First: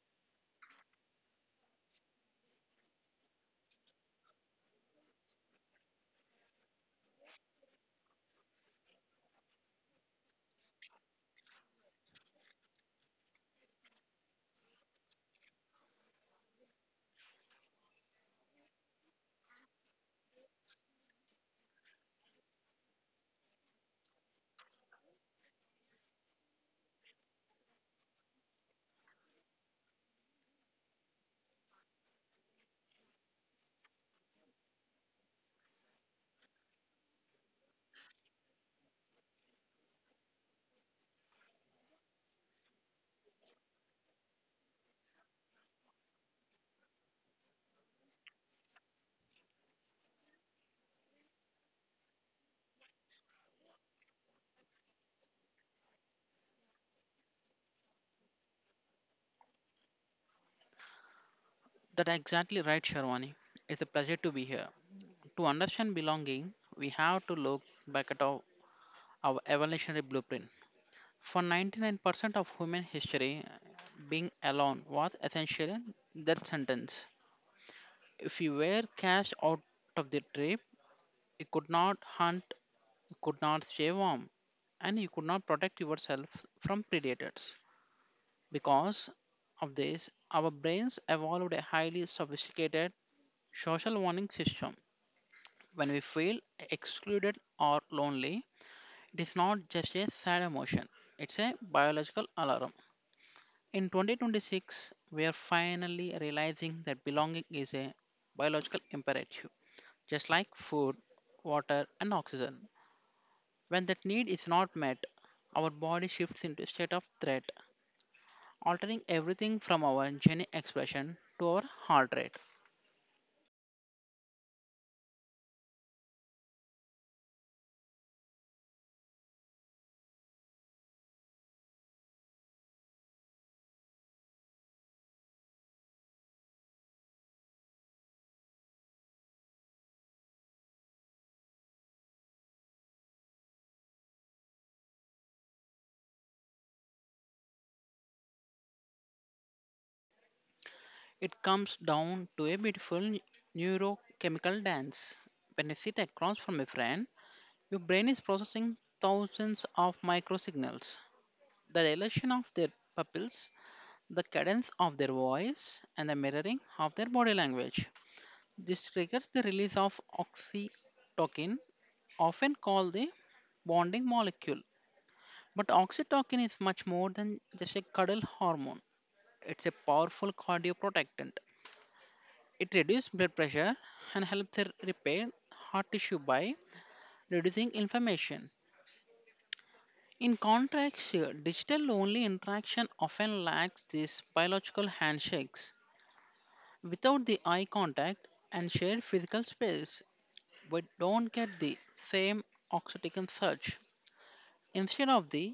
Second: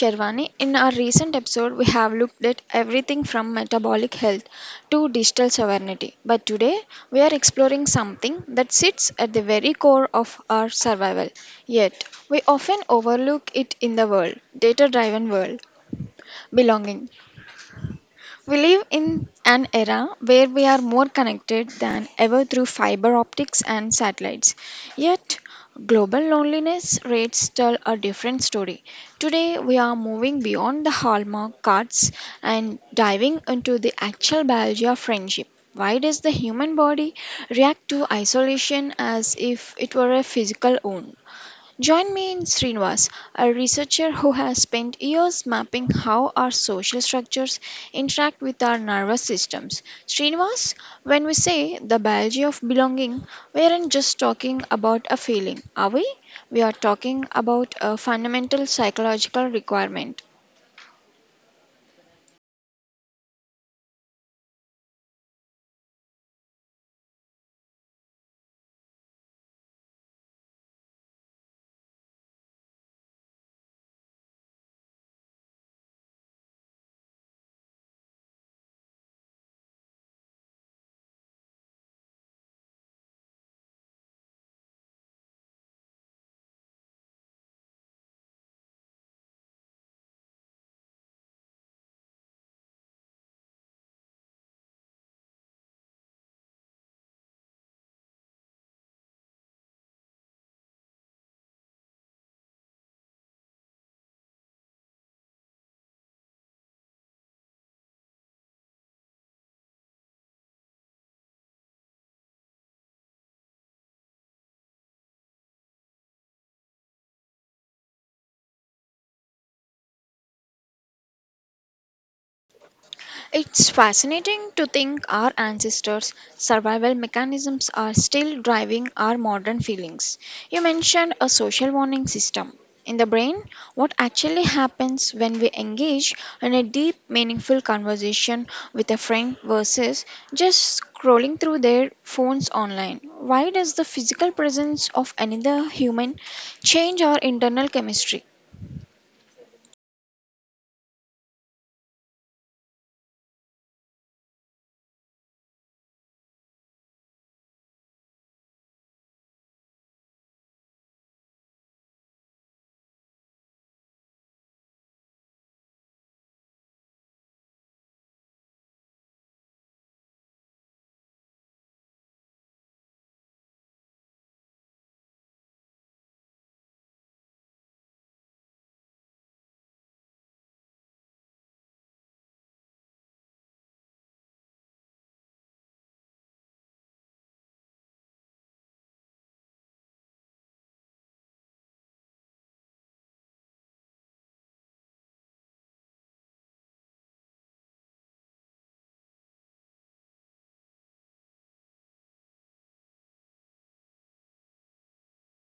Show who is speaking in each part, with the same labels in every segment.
Speaker 1: Sherwani. In our recent episode, we have looked at everything from metabolic health to digital sovereignty. But today, we are exploring something that sits at the very core of our survival. Yet, we often overlook it in the world, data driven world belonging. We live in an era where we are more connected than ever through fiber optics and satellites. Yet, global loneliness rates tell a different story. Today, we are moving beyond the hallmark cards and diving into the actual biology of friendship. Why does the human body react to isolation as if it were a physical wound? Join me in Srinivas, a researcher who has spent years mapping how our social structures interact with our nervous systems. Srinivas, when we say the biology of belonging, we aren't just talking about a feeling, are we? We are talking about a fundamental psychological requirement.
Speaker 2: That's exactly right, Sharwani. It's a pleasure to be here. To understand belonging, we have to look back at our evolutionary blueprint. For 99% of human history, being alone was essentially that sentence. If you were cast out of the tribe, you could not hunt, you could not stay warm, and you could not protect yourself from predators. Because of this, our brains evolved a highly sophisticated social warning system. When we feel excluded or lonely, it is not just a sad emotion, it's a biological alarm. In 2026, we are finally realizing that belonging is a biological imperative, just like food, water, and oxygen. When that need is not met, our body shifts into a state of threat, altering everything from our gene expression to our heart rate.
Speaker 1: It's fascinating to think our ancestors' survival mechanisms are still driving our modern feelings. You mentioned a social warning system. In the brain, what actually happens when we engage in a deep, meaningful conversation with a friend versus just scrolling through their phones online? Why does the physical presence of another human change our internal chemistry?
Speaker 2: It comes down to a beautiful neurochemical dance. When you sit across from a friend, your brain is processing thousands of microsignals. The dilation of their pupils, the cadence of their voice, and the mirroring of their body language. This triggers the release of oxytocin, often called the bonding molecule. But oxytocin is much more than just a cuddle hormone. It's a powerful cardioprotectant. It reduces blood pressure and helps repair heart tissue by reducing inflammation. In contrast, here, digital only interaction often lacks these biological handshakes. Without the eye contact and shared physical space, we don't get the same oxytocin surge. Instead of the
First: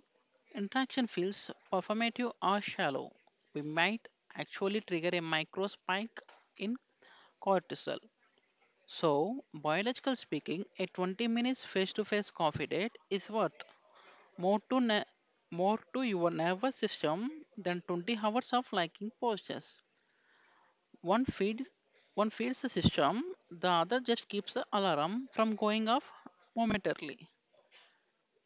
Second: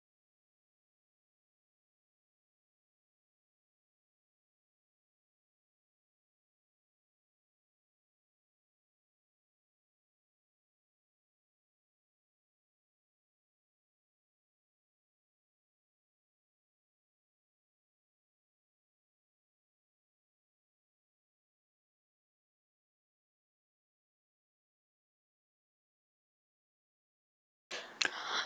Speaker 2: interaction feels performative or shallow, we might actually trigger a micro spike in cortisol. So, biological speaking, a 20 minutes face-to-face coffee date is worth more to ne- more to your nervous system than 20 hours of liking postures. One feed one feeds the system, the other just keeps the alarm from going off momentarily.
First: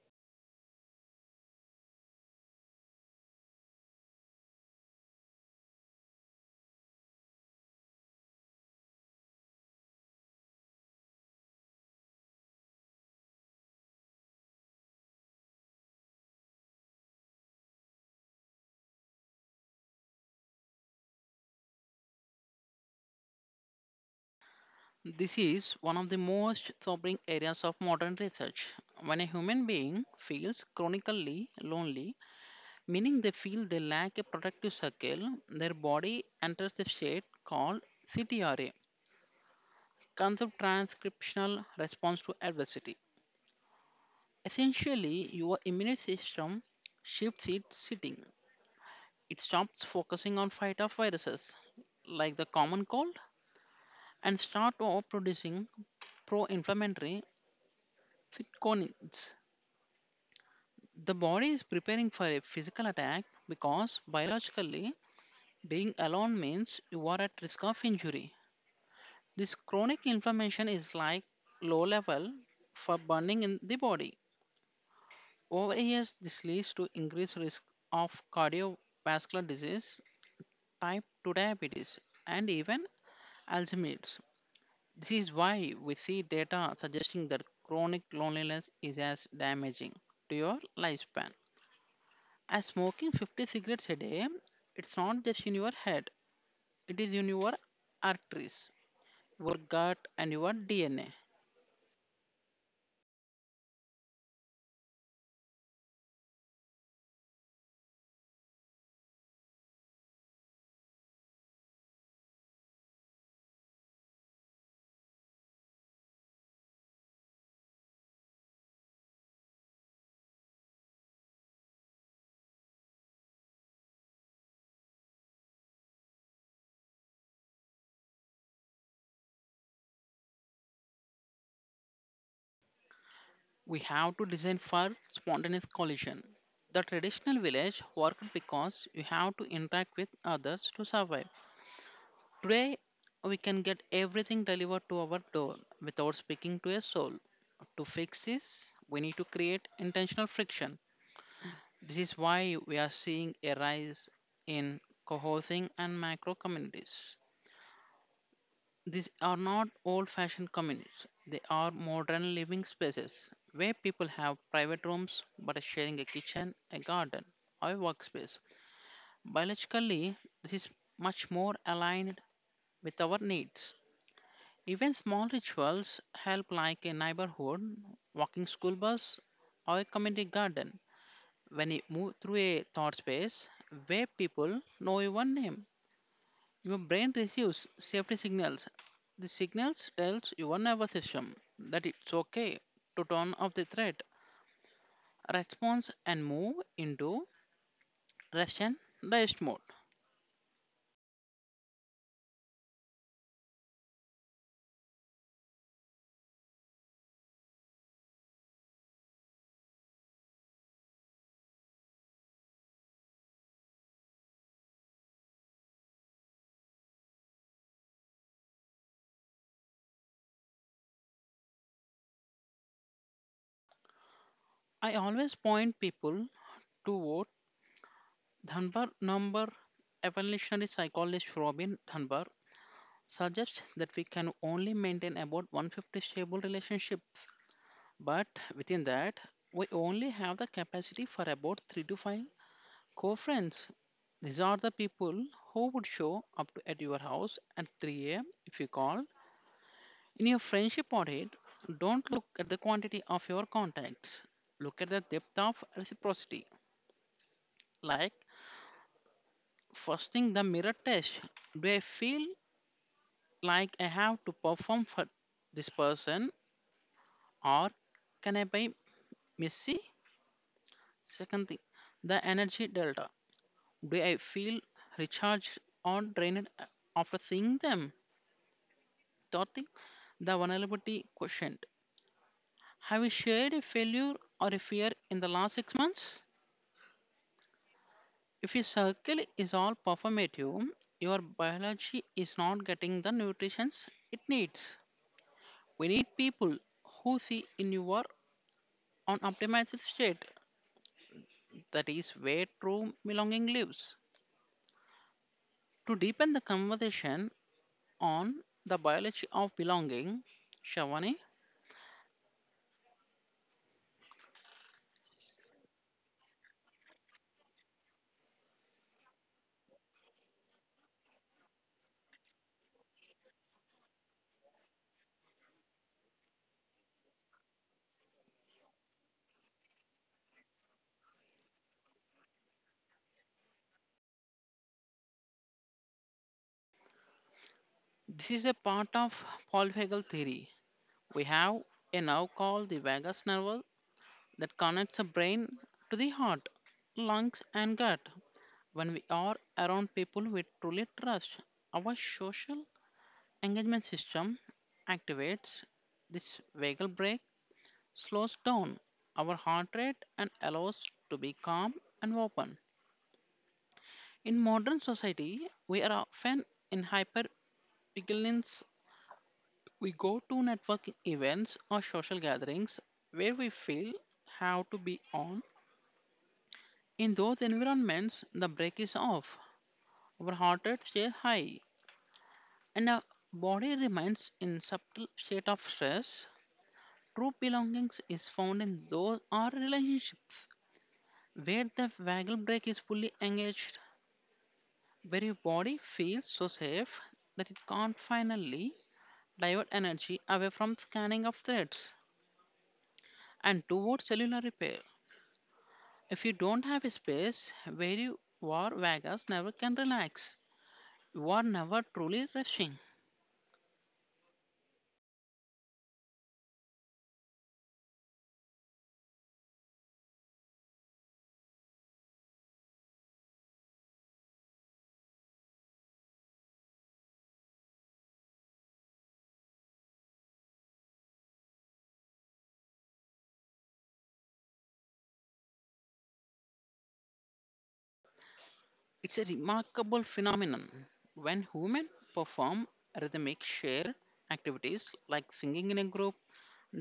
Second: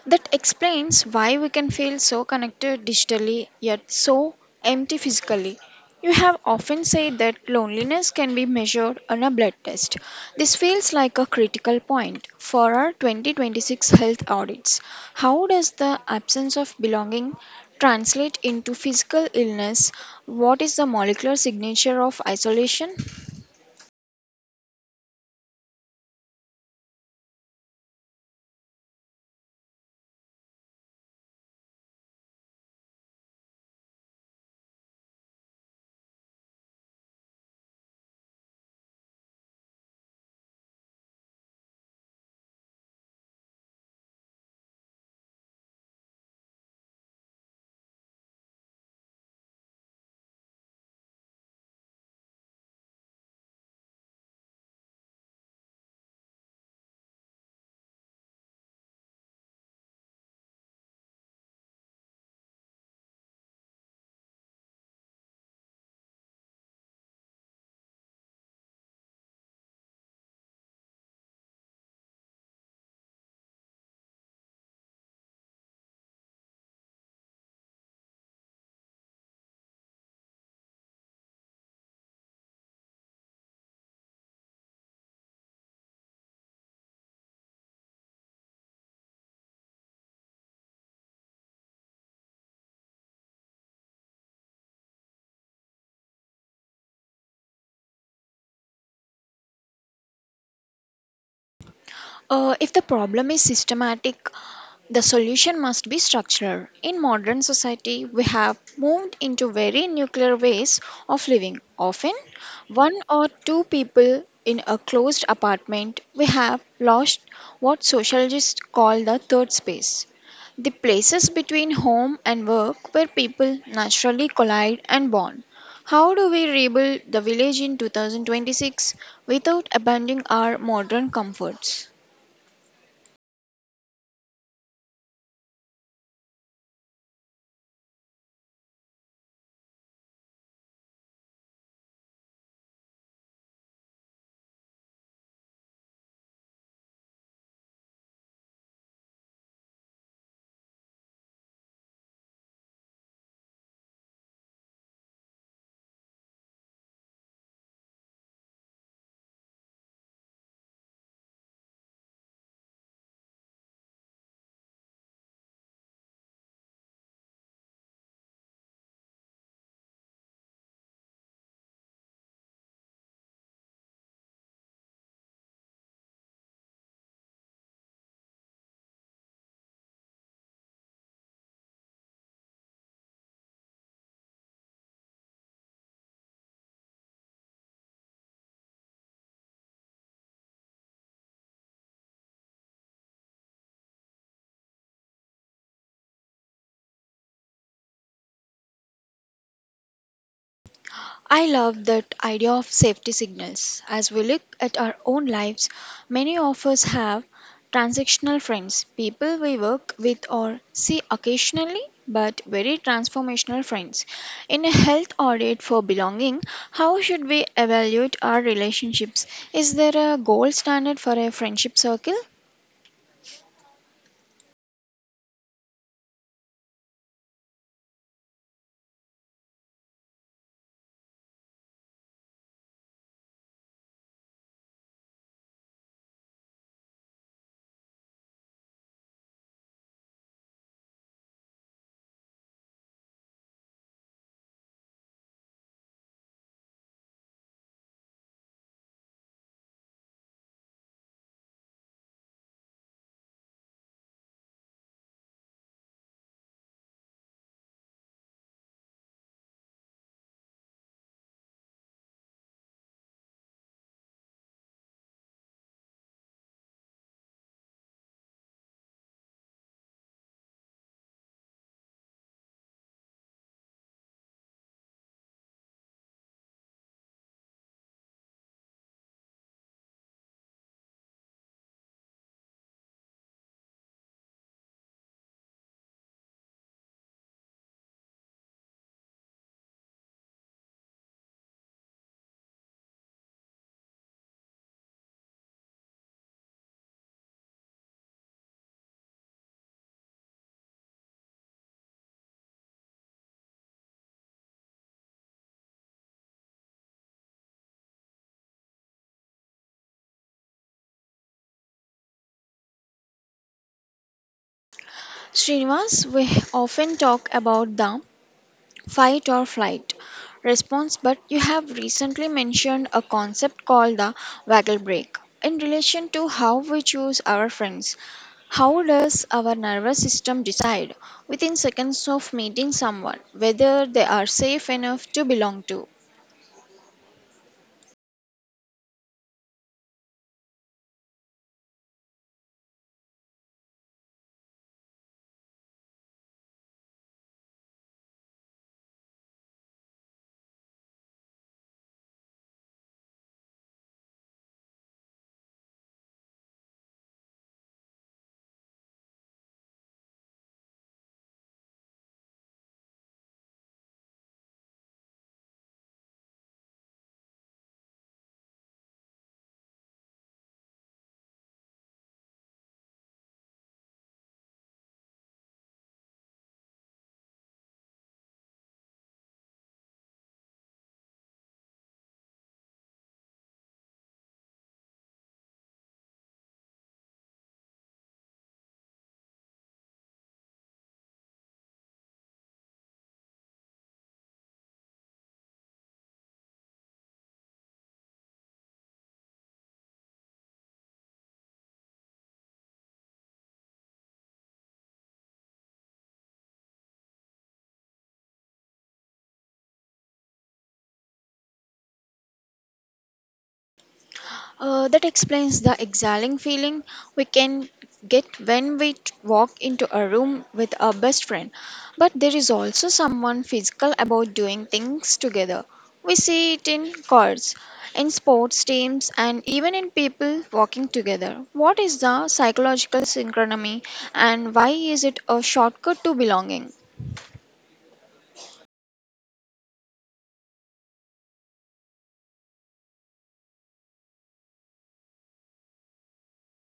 Speaker 1: That explains why we can feel so connected digitally yet so empty physically. You have often said that loneliness can be measured on a blood test. This feels like a critical point for our 2026 health audits. How does the absence of belonging translate into physical illness? What is the molecular signature of isolation?
Speaker 2: This is one of the most sobering areas of modern research. When a human being feels chronically lonely, meaning they feel they lack a protective circle. Their body enters a state called CTRA, concept transcriptional response to adversity. Essentially, your immune system shifts its sitting. It stops focusing on fight off viruses like the common cold and start off producing pro-inflammatory cytokinins. The body is preparing for a physical attack because biologically being alone means you are at risk of injury. This chronic inflammation is like low level for burning in the body. Over years, this leads to increased risk of cardiovascular disease, type 2 diabetes, and even Alzheimer's. This is why we see data suggesting that chronic loneliness is as damaging to your lifespan. As smoking 50 cigarettes a day, it's not just in your head, it is in your arteries, your gut, and your DNA.
Speaker 1: If the problem is systematic, the solution must be structural. In modern society, we have moved into very nuclear ways of living. Often, one or two people in a closed apartment, we have lost what sociologists call the third space. The places between home and work where people naturally collide and bond. How do we rebuild the village in 2026 without abandoning our modern comforts?
Speaker 2: We have to design for spontaneous collision. The traditional village worked because you have to interact with others to survive. Today, we can get everything delivered to our door without speaking to a soul. To fix this, we need to create intentional friction. This is why we are seeing a rise in cohousing and macro communities. These are not old fashioned communities, they are modern living spaces where people have private rooms but are sharing a kitchen, a garden, or a workspace. Biologically, this is much more aligned with our needs. Even small rituals help, like a neighborhood, walking school bus, or a community garden. When you move through a thought space where people know your name, your brain receives safety signals. The signals tells your nervous system that it's okay to turn off the threat response and move into rest and digest mode.
Speaker 1: I love that idea of safety signals. As we look at our own lives, many of us have transactional friends, people we work with or see occasionally, but very transformational friends. In a health audit for belonging, how should we evaluate our relationships? Is there a gold standard for a friendship circle?
Speaker 2: I always point people to what Dunbar number evolutionary psychologist Robin Dunbar suggests that we can only maintain about 150 stable relationships, but within that, we only have the capacity for about 3 to 5 Co friends, these are the people who would show at your house at 3 a.m. if you called. In your friendship audit, don't look at the quantity of your contacts, look at the depth of reciprocity. Like, first thing, the mirror test. Do I feel like I have to perform for this person or can I be messy? Second thing, the energy delta. Do I feel recharged or drained after seeing them? Dorothy, the vulnerability quotient. Have you shared a failure or a fear in the last 6 months? If your circle is all performative, your biology is not getting the nutrition it needs. We need people who see in you are on optimized state. That is where true belonging lives. To deepen the conversation on the biology of belonging, Shavani,
Speaker 1: Srinivas, we often talk about the fight or flight response, but you have recently mentioned a concept called the waggle break in relation to how we choose our friends. How does our nervous system decide within seconds of meeting someone whether they are safe enough to belong to?
Speaker 2: this is a part of Paul Feigl theory. We have a nerve called the vagus nerve that connects the brain to the heart, lungs, and gut. When we are around people we truly trust, our social engagement system activates. This vagal break slows down our heart rate and allows to be calm and open. In modern society, we are often in hypervigilance. We go to networking events or social gatherings where we feel have to be on. In those environments, the brake is off, our heart rate stays high, and our body remains in subtle state of stress. True belongings is found in those or relationships where the waggle brake is fully engaged, where your body feels so safe that it can't finally divert energy away from scanning of threats and towards cellular repair. If you don't have a space where you war Vegas never can relax, you are never truly resting.
Speaker 1: That explains the exhaling feeling we can get when walk into a room with our best friend. But there is also someone physical about doing things together. We see it in cars, in sports teams, and even in people walking together. What is the psychological synchrony and why is it a shortcut to belonging?
Speaker 2: It's a remarkable phenomenon. When women perform rhythmic share activities like singing in a group,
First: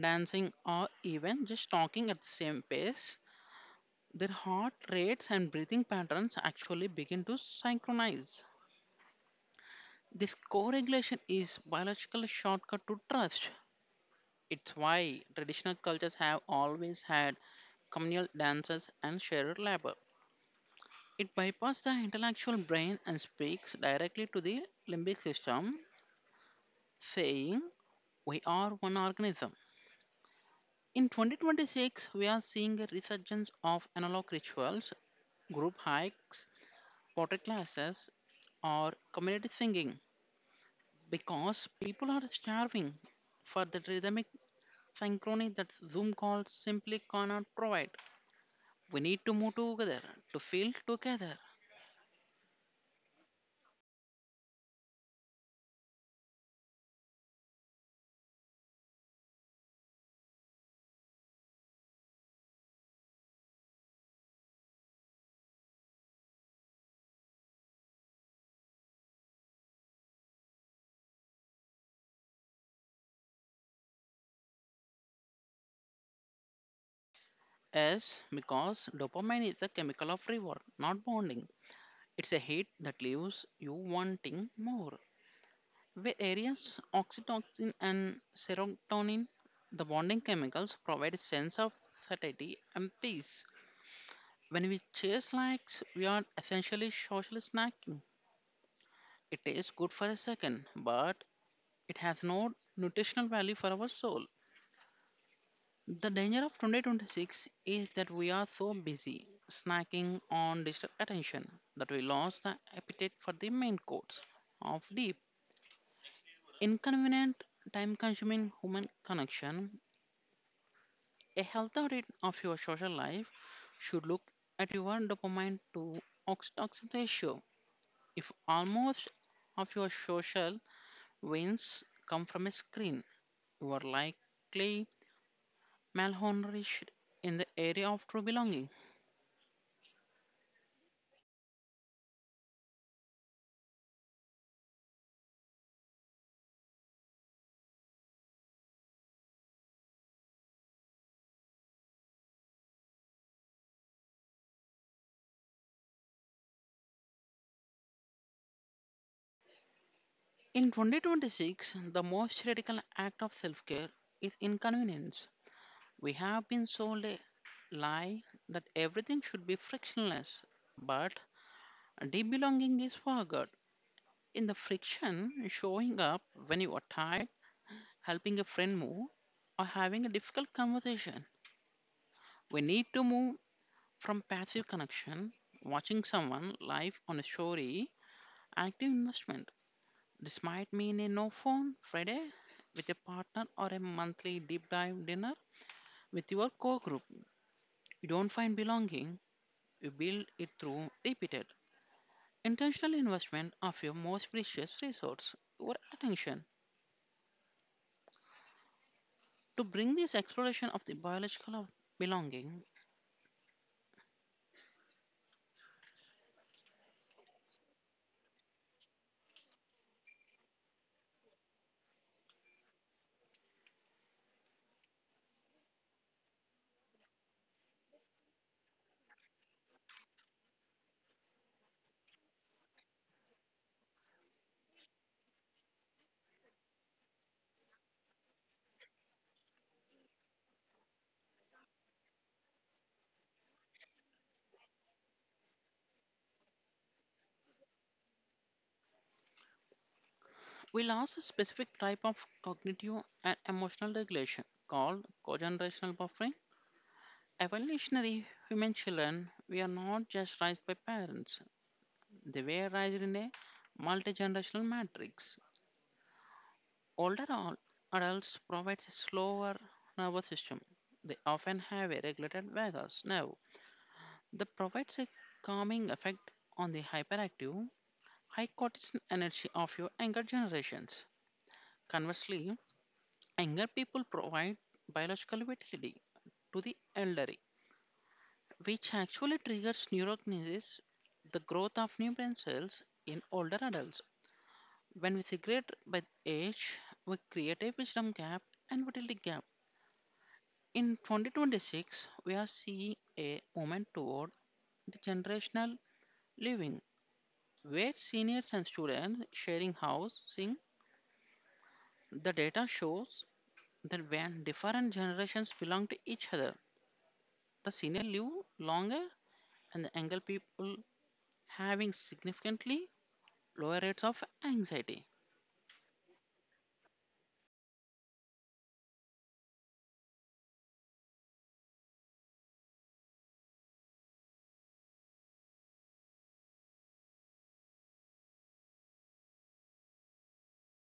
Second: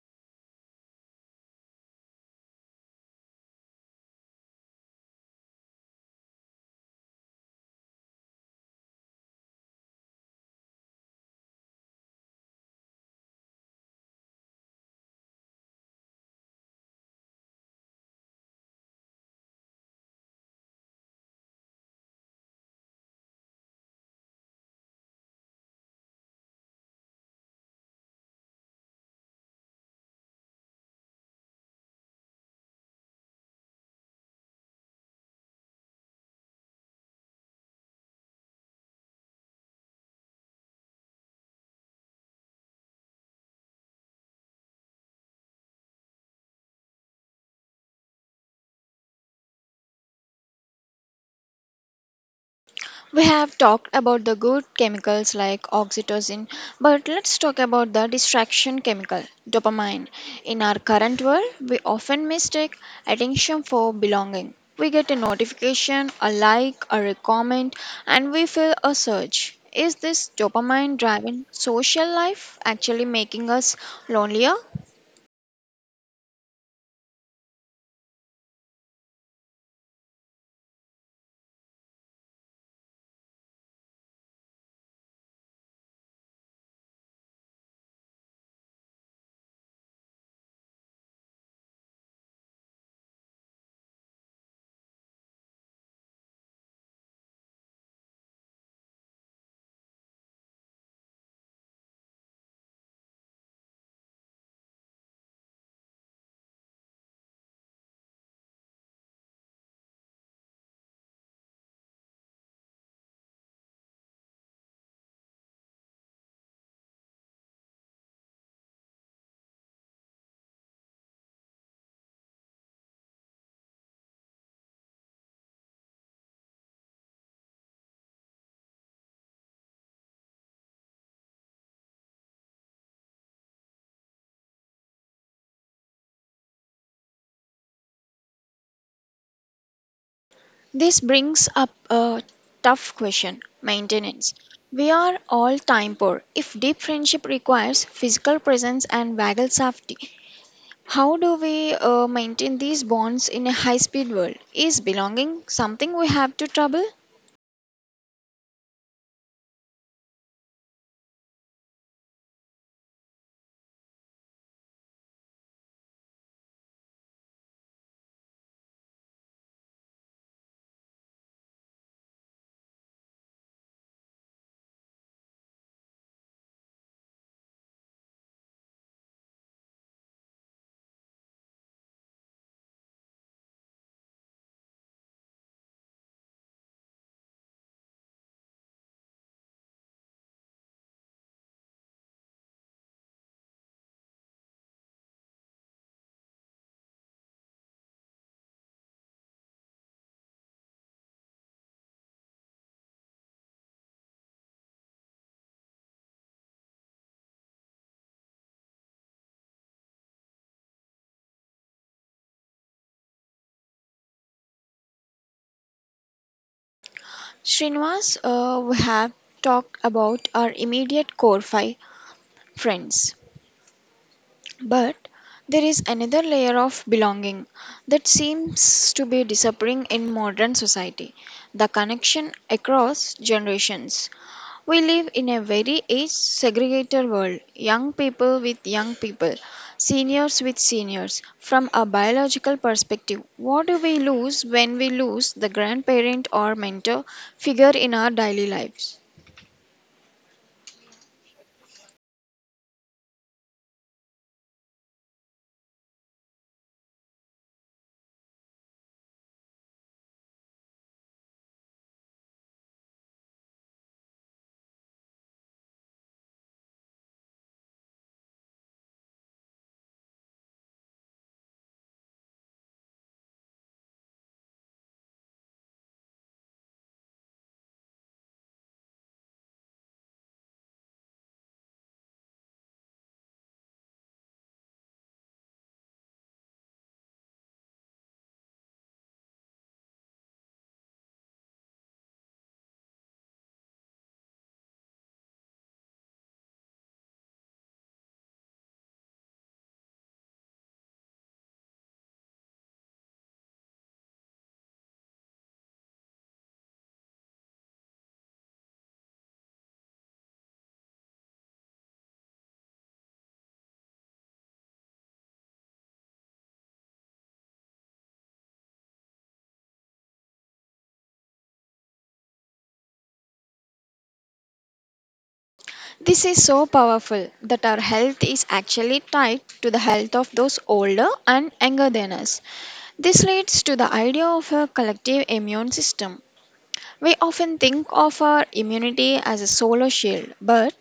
Speaker 2: dancing, or even just talking at the same pace, their heart rates and breathing patterns actually begin to synchronize. This co regulation is biological shortcut to trust. It's why traditional cultures have always had communal dances and shared labor. It bypasses the intellectual brain and speaks directly to the limbic system, saying, we are one organism. In 2026, we are seeing a resurgence of analog rituals, group hikes, pottery classes, or community singing because people are starving for that rhythmic synchrony that Zoom calls simply cannot provide. We need to move together, to feel together.
Speaker 1: We have talked about the good chemicals like oxytocin, but let's talk about the distraction chemical, dopamine. In our current world, we often mistake attention for belonging. We get a notification, a like, or a comment, and we feel a surge. Is this dopamine driven social life actually making us lonelier?
Speaker 2: As because dopamine is a chemical of reward, not bonding. It's a hit that leaves you wanting more. Where areas oxytocin and serotonin, the bonding chemicals, provide a sense of satiety and peace. When we chase likes, we are essentially social snacking. It tastes good for a second, but it has no nutritional value for our soul. The danger of 2026 is that we are so busy snacking on digital attention that we lost the appetite for the main course of deep, inconvenient, time consuming human connection. A healthy audit of your social life should look at your dopamine to oxytocin ratio. If almost of your social wins come from a screen, you are likely malnourished in the area of true belonging.
Speaker 1: This brings up a tough question maintenance. We are all time poor. If deep friendship requires physical presence and vagal safety, how do we maintain these bonds in a high speed world? Is belonging something we have to trouble?
Speaker 2: In 2026, the most radical act of self care is inconvenience. We have been sold a lie that everything should be frictionless, but deep belonging is forgot. In the friction, showing up when you are tired, helping a friend move, or having a difficult conversation, we need to move from passive connection, watching someone live on a story, active investment. This might mean a no phone Friday with a partner or a monthly deep dive dinner with your core group. You don't find belonging, you build it through repeated, intentional investment of your most precious resource, your attention. To bring this exploration of the biological of belonging,
Speaker 1: Srinivas, we have talked about our immediate core five friends. But there is another layer of belonging that seems to be disappearing in modern society, the connection across generations. We live in a very age segregated world, young people with young people, seniors with seniors. From a biological perspective, what do we lose when we lose the grandparent or mentor figure in our daily lives?
Speaker 2: we'll ask a specific type of cognitive and emotional regulation called cogenerational buffering. Evolutionary human children, we are not just raised by parents, they were raised in a multi generational matrix. Older adults provide a slower nervous system. They often have a regulated vagus nerve that provides a calming effect on the hyperactive, high cortisol energy of your younger generations. Conversely, younger people provide biological vitality to the elderly, which actually triggers neurogenesis, the growth of new brain cells in older adults. When we segregate by age, we create a wisdom gap and fertility gap. In 2026, we are seeing a movement toward the generational living, where seniors and students sharing housing. The data shows that when different generations belong to each other, the senior live longer and the younger people having significantly lower rates of anxiety.
Speaker 1: This is so powerful that our health is actually tied to the health of those older and younger than us. This leads to the idea of a collective immune system. We often think of our immunity as a solo shield, but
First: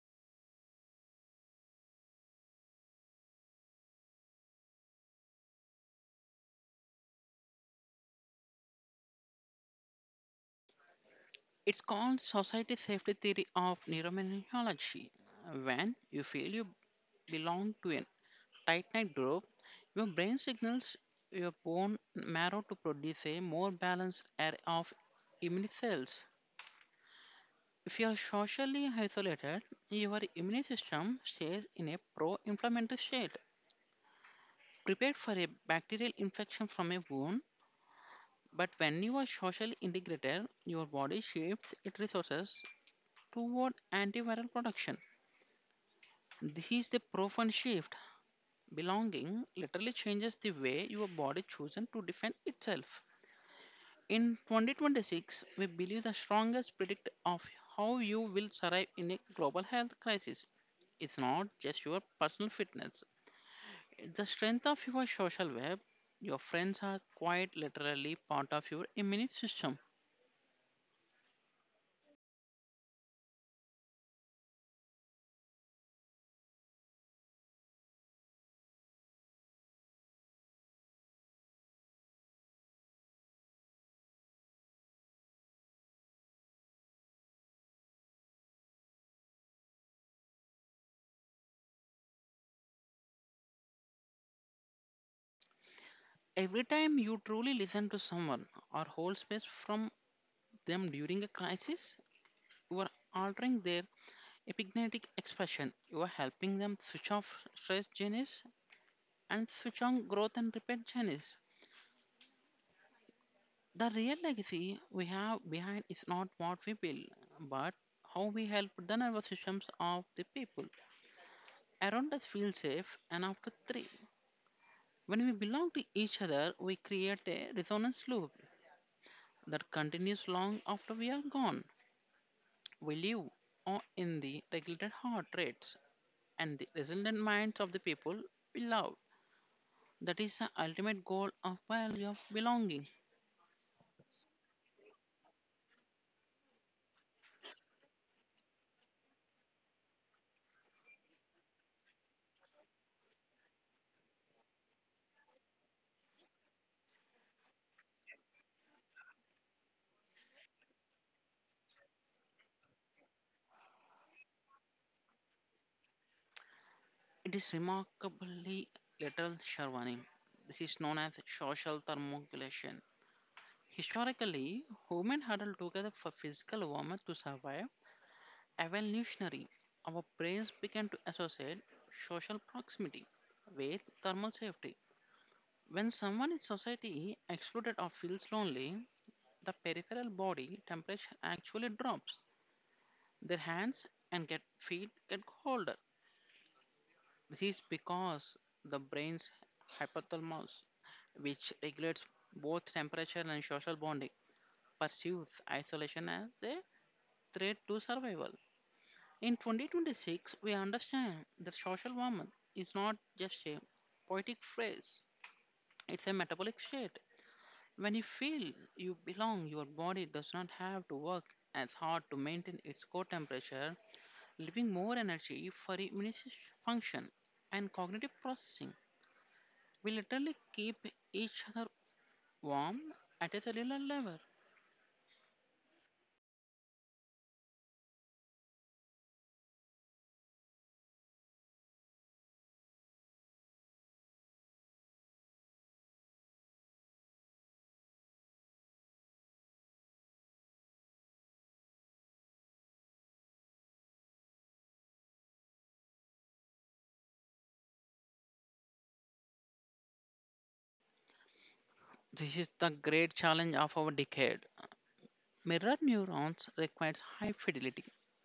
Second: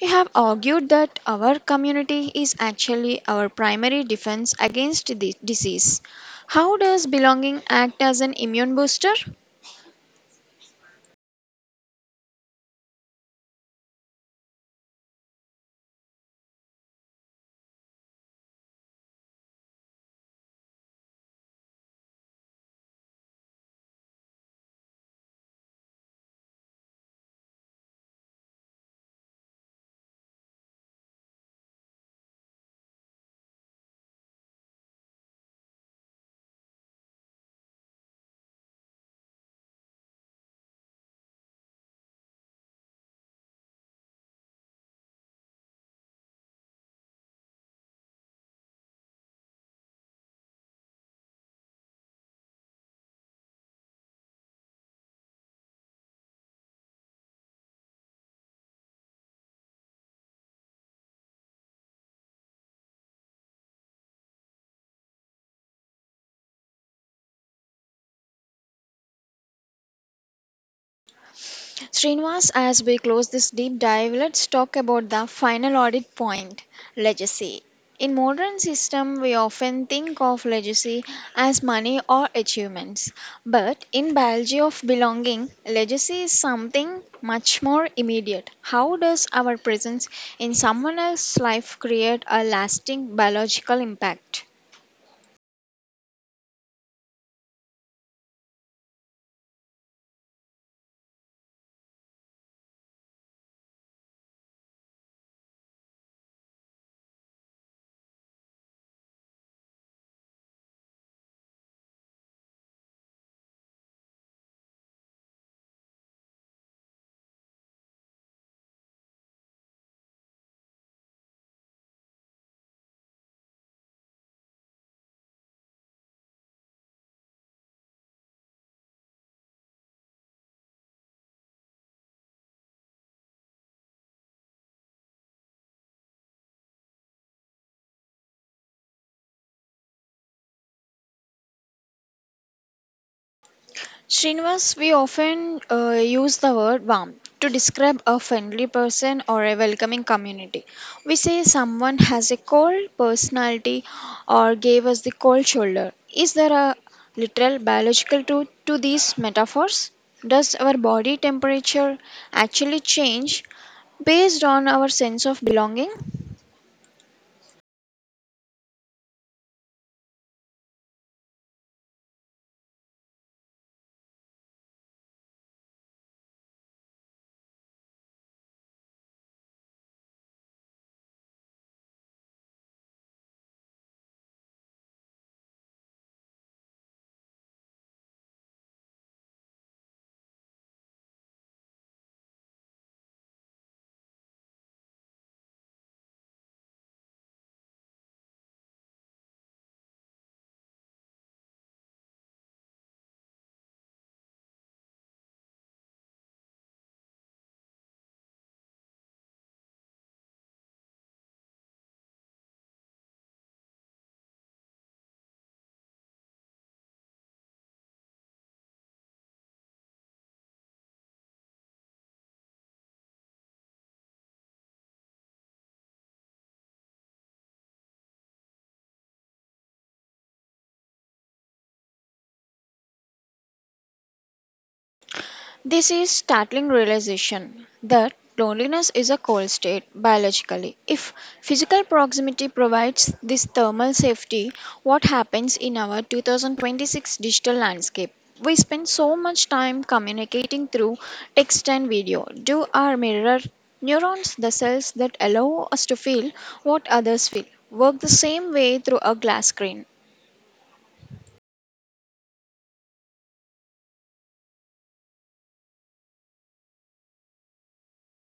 Speaker 1: you have argued that our community is actually our primary defense against the disease. How does belonging act as an immune booster?
Speaker 2: It's called Society Safety Theory of Neuroimmunology. When you feel you belong to a tight knit group, your brain signals your bone marrow to produce a more balanced array of immune cells. If you are socially isolated, your immune system stays in a pro inflammatory state, prepared for a bacterial infection from a wound. But when you are socially integrated, your body shifts its resources toward antiviral production. This is the profound shift. Belonging literally changes the way your body chooses to defend itself. In 2026, we believe the strongest predictor of how you will survive in a global health crisis is not just your personal fitness, it's the strength of your social web. Your friends are quite literally part of your immune system.
Speaker 1: Srinivas, as we close this deep dive, let's talk about the final audit point, legacy. In modern system, we often think of legacy as money or achievements. But in biology of belonging, legacy is something much more immediate. How does our presence in someone else's life create a lasting biological impact?
Speaker 2: Every time you truly listen to someone or hold space from them during a crisis, you are altering their epigenetic expression. You are helping them switch off stress genes and switch on growth and repair genes. The real legacy we have behind is not what we build, but how we help the nervous systems of the people around us feel safe and after three. When we belong to each other, we create a resonance loop that continues long after we are gone. We live or in the regulated heart rates and the resilient minds of the people we love. That is the ultimate goal of biology of belonging.
Speaker 1: Srinivas, we often use the word warm to describe a friendly person or a welcoming community. We say someone has a cold personality or gave us the cold shoulder. Is there a literal biological truth to these metaphors? Does our body temperature actually change based on our sense of belonging?
Speaker 2: It is remarkably little, Sharwani. This is known as social thermoregulation. Historically, humans huddled together for physical warmth to survive. Evolutionary, our brains began to associate social proximity with thermal safety. When someone in society excluded or feels lonely, the peripheral body temperature actually drops. Their hands and get feet get cold. This is because the brain's hypothalamus, which regulates both temperature and social bonding, perceives isolation as a threat to survival. In 2026, we understand that social warmth is not just a poetic phrase, it's a metabolic state. When you feel you belong, your body does not have to work as hard to maintain its core temperature, leaving more energy for immunization function and cognitive processing. We literally keep each other warm at a cellular level.
Speaker 1: This is startling realization that loneliness is a cold state biologically. If physical proximity provides this thermal safety, what happens in our 2026 digital landscape? We spend so much time communicating through text and video. Do our mirror neurons, the cells that allow us to feel what others feel, work the same way through a glass screen?
Speaker 2: This is the great challenge of our decade. Mirror neurons requires high fidelity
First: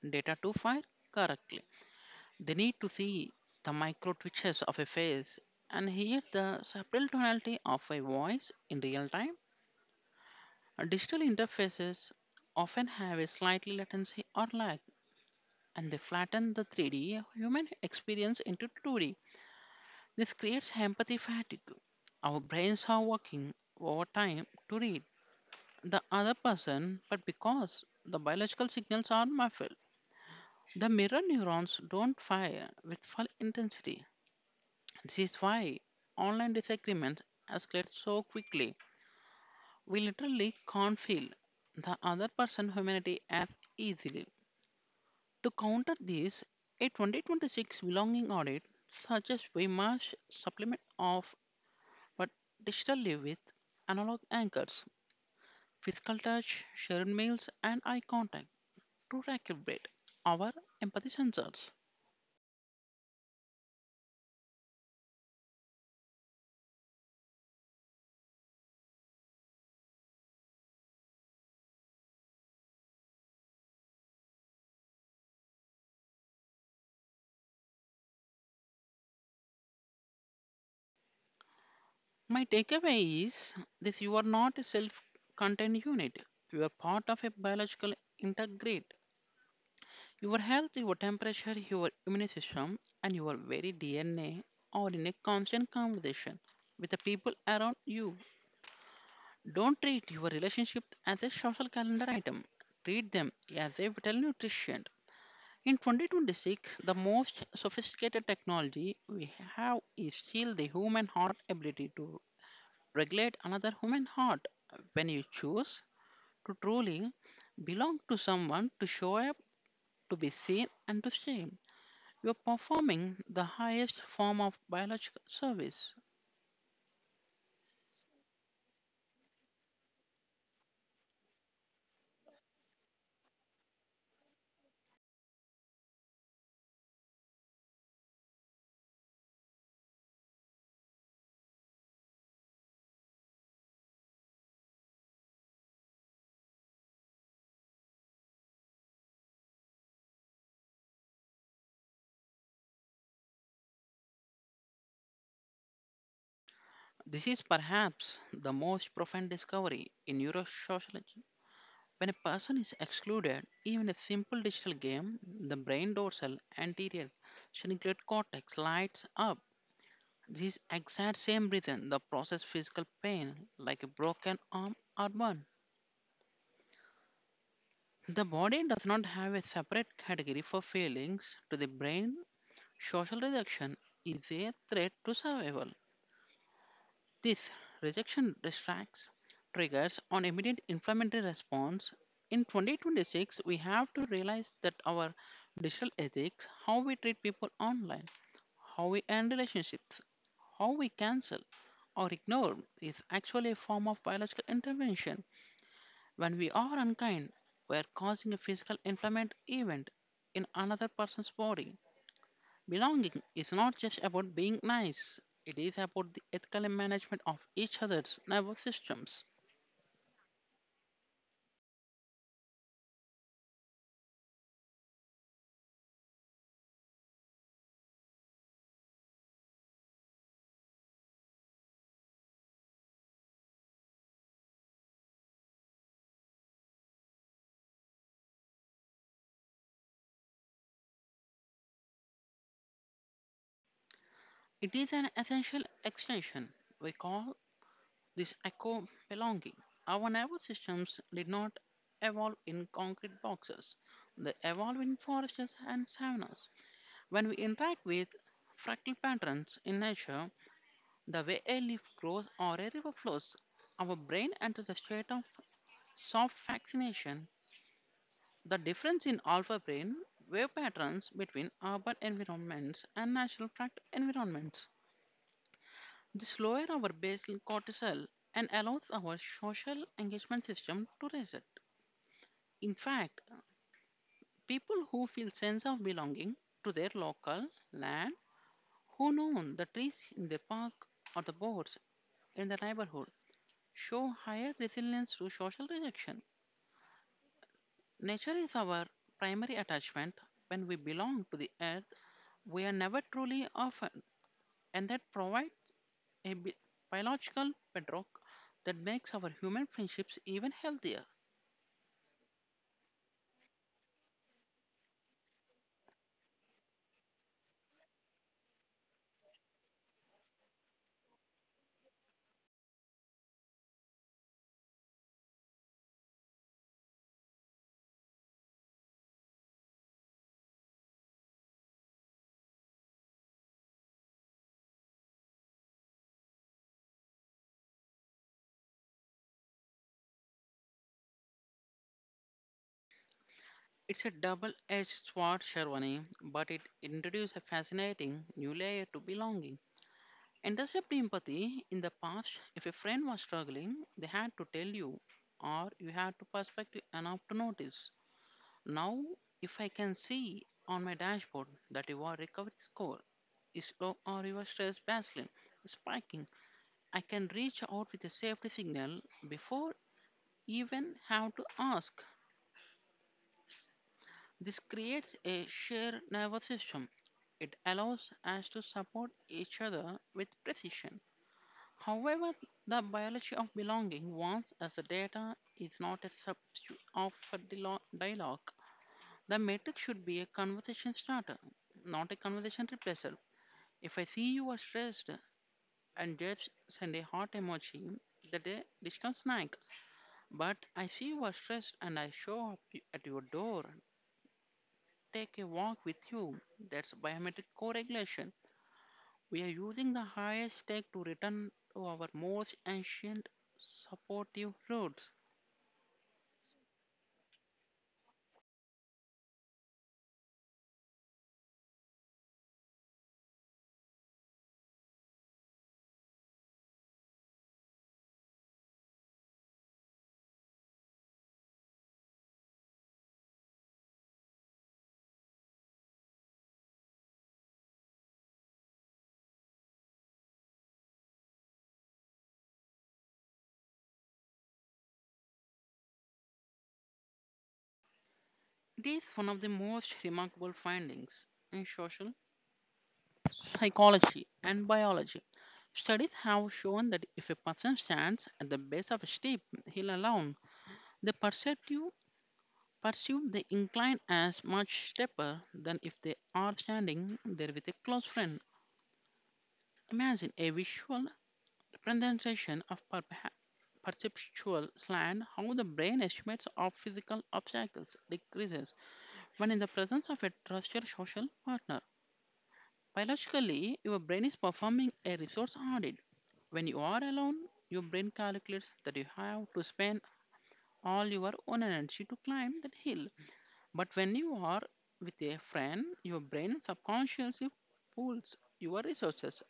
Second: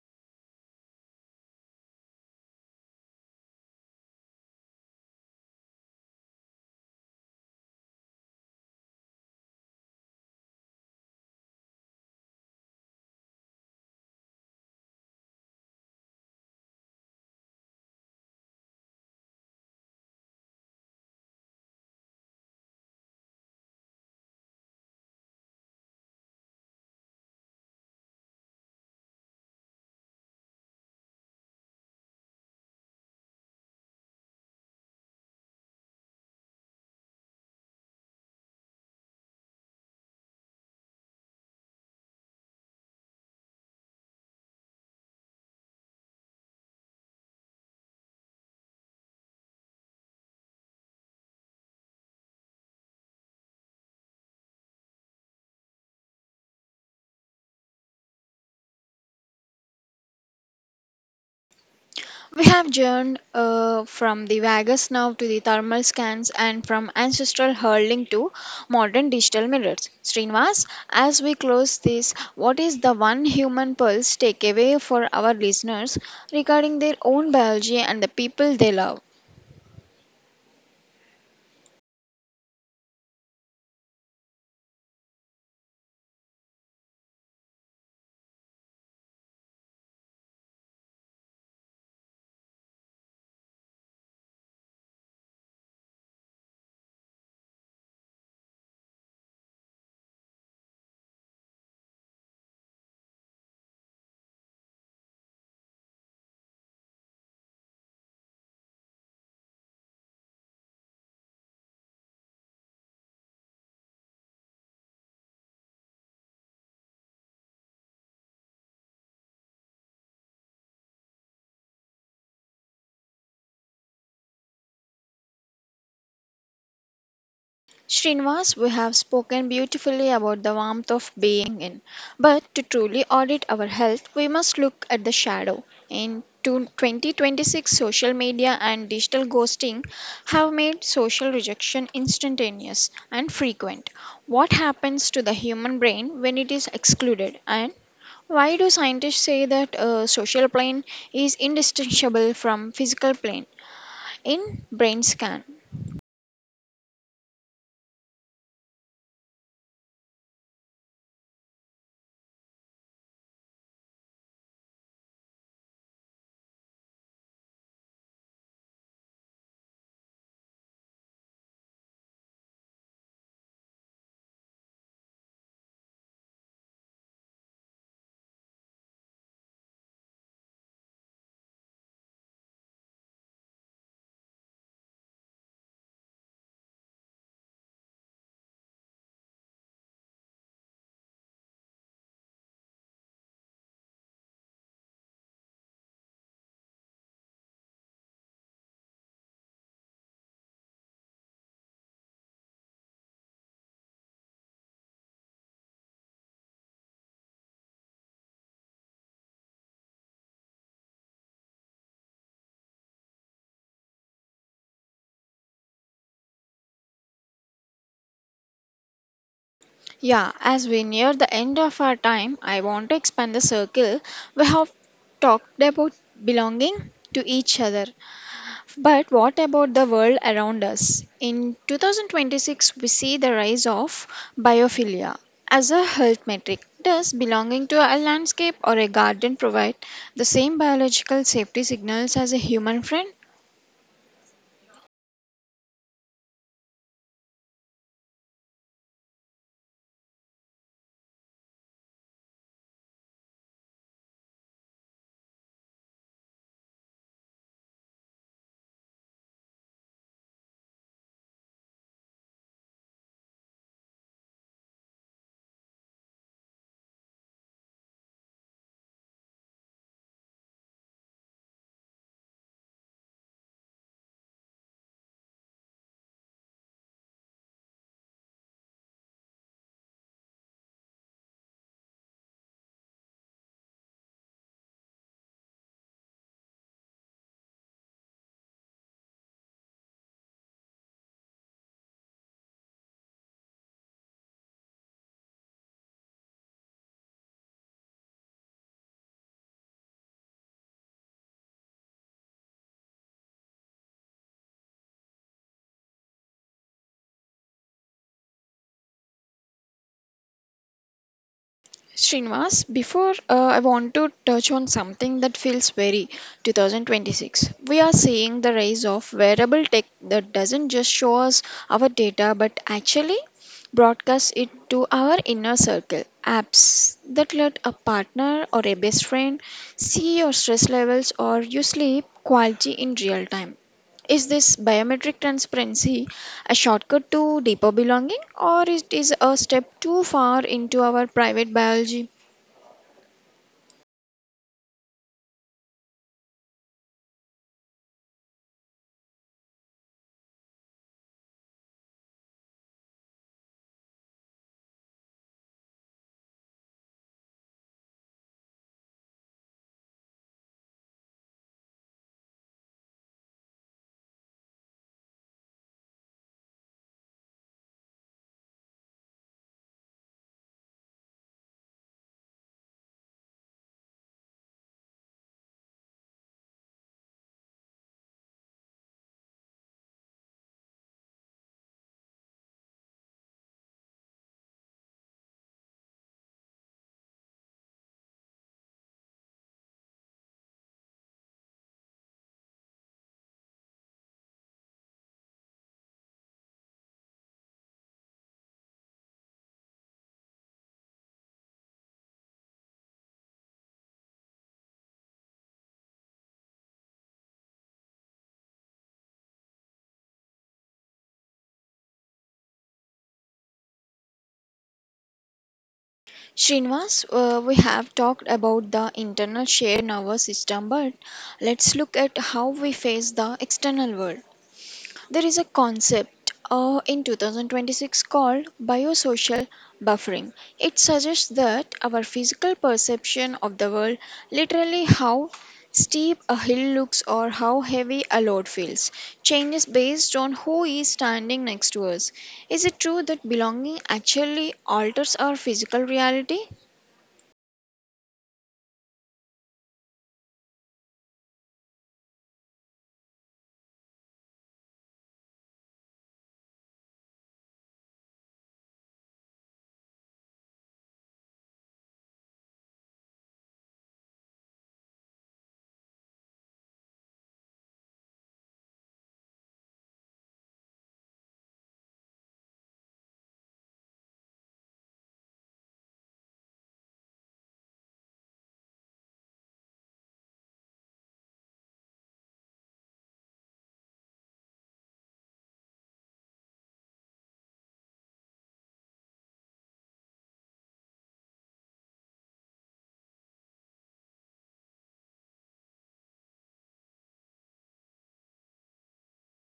Speaker 2: data to fire correctly. They need to see the micro twitches of a face and hear the subtle tonality of a voice in real time. Digital interfaces often have a slightly latency or lag, and they flatten the 3D human experience into 2D. This creates empathy fatigue. Our brains are working overtime to read the other person, but because the biological signals are muffled, the mirror neurons don't fire with full intensity. This is why online disagreements escalate so quickly. We literally can't feel the other person's humanity as easily. To counter this, a 2026 belonging audit suggests we must supplement our but digitally with analog anchors, physical touch, shared meals, and eye contact to recalibrate our empathy sensors.
Speaker 1: We have journeyed from the vagus now to the thermal scans and from ancestral hurling to modern digital mirrors. Srinivas, as we close this, what is the one human pulse takeaway for our listeners regarding their own biology and the people they love?
Speaker 2: My takeaway is this: you are not a self contained unit, you are part of a biological integrate. Your health, your temperature, your immune system, and your very DNA are in a constant conversation with the people around you. Don't treat your relationship as a social calendar item. Treat them as a vital nutrition. In 2026, the most sophisticated technology we have is still the human heart ability to regulate another human heart. When you choose to truly belong to someone, to show up, to be seen, and to stay, you are performing the highest form of biological service.
Speaker 1: Srinivas, we have spoken beautifully about the warmth of being in. But to truly audit our health, we must look at the shadow. In 2026, social media and digital ghosting have made social rejection instantaneous and frequent. What happens to the human brain when it is excluded? And why do scientists say that a social plane is indistinguishable from physical plane in brain scan?
Speaker 2: This is perhaps the most profound discovery in neurosociology. When a person is excluded, even a simple digital game, the brain dorsal anterior cingulate cortex lights up. This exact same reason the process physical pain like a broken arm or burn. The body does not have a separate category for feelings. To the brain, social rejection is a threat to survival. This rejection distracts triggers on immediate inflammatory response. In 2026, we have to realize that our digital ethics, how we treat people online, how we end relationships, how we cancel or ignore, is actually a form of biological intervention. When we are unkind, we are causing a physical inflammatory event in another person's body. Belonging is not just about being nice, it is about the ethical management of each other's nervous systems.
Speaker 1: Yeah, as we near the end of our time, I want to expand the circle. We have talked about belonging to each other, but what about the world around us? In 2026, we see the rise of biophilia as a health metric. Does belonging to a landscape or a garden provide the same biological safety signals as a human friend?
Speaker 2: It is an essential extension. We call this eco belonging. Our nervous systems did not evolve in concrete boxes, they evolved in forests and savannas. When we interact with fractal patterns in nature, the way a leaf grows or a river flows, our brain enters a state of soft fascination. The difference in alpha brain wave patterns between urban environments and natural environments. This lowers our basal cortisol and allows our social engagement system to reset. In fact, people who feel sense of belonging to their local land, who know the trees in their park or the boards in the neighborhood, show higher resilience to social rejection. Nature is our primary attachment. When we belong to the earth, we are never truly orphan. And that provide a biological bedrock that makes our human friendships even healthier.
Speaker 1: Srinivas, before I want to touch on something that feels very 2026. We are seeing the rise of wearable tech that doesn't just show us our data but actually broadcasts it to our inner circle. Apps that let a partner or a best friend see your stress levels or your sleep quality in real time. Is this biometric transparency a shortcut to deeper belonging or it is a step too far into our private biology?
Speaker 2: It's a double-edged sword, Sharwani, but it introduces a fascinating new layer to belonging. And does have empathy in the past, if a friend was struggling, they had to tell you, or you had to perspective enough to notice. Now, if I can see on my dashboard that your recovery score is low or your stress baseline is spiking, I can reach out with a safety signal before even have to ask. This creates a shared nervous system. It allows us to support each other with precision. However, the biology of belonging wants us the data is not a substitute of a dialogue. The metric should be a conversation starter, not a conversation replacer. If I see you are stressed and just send a heart emoji, that a distant snack. But I see you are stressed and I show up at your door, take a walk with you. That's biometric co-regulation. We are using the highest tech to return to our most ancient supportive roots.
Speaker 1: Srinivas, we have talked about the internal shared nervous system, but let's look at how we face the external world. There is a concept in 2026 called biosocial buffering. It suggests that our physical perception of the world, literally how steep a hill looks or how heavy a load feels, changes based on who is standing next to us. Is it true that belonging actually alters our physical reality?
Speaker 2: It is one of the most remarkable findings in social psychology and biology. Studies have shown that if a person stands at the base of a steep hill alone, they perceive they incline as much steeper than if they are standing there with a close friend. Imagine a visual representation of perceptual slant, how the brain estimates of physical obstacles decreases when in the presence of a trusted social partner. Biologically, your brain is performing a resource audit. When you are alone, your brain calculates that you have to spend all your own energy to climb that hill. But when you are with a friend, your brain subconsciously pools your resources.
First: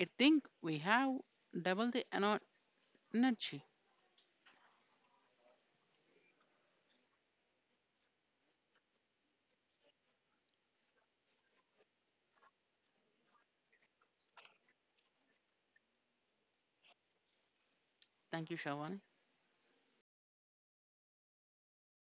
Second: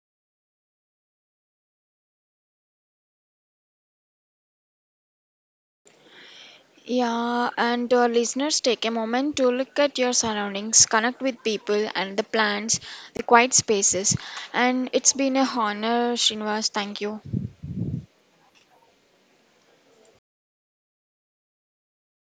Speaker 2: I think we have double the energy.
Speaker 1: Yeah, and to our listeners, take a moment to look at your surroundings, connect with people and the plants, the quiet spaces. And it's been a honor, Srinivas. Thank you.
Speaker 2: Thank you, Shawan.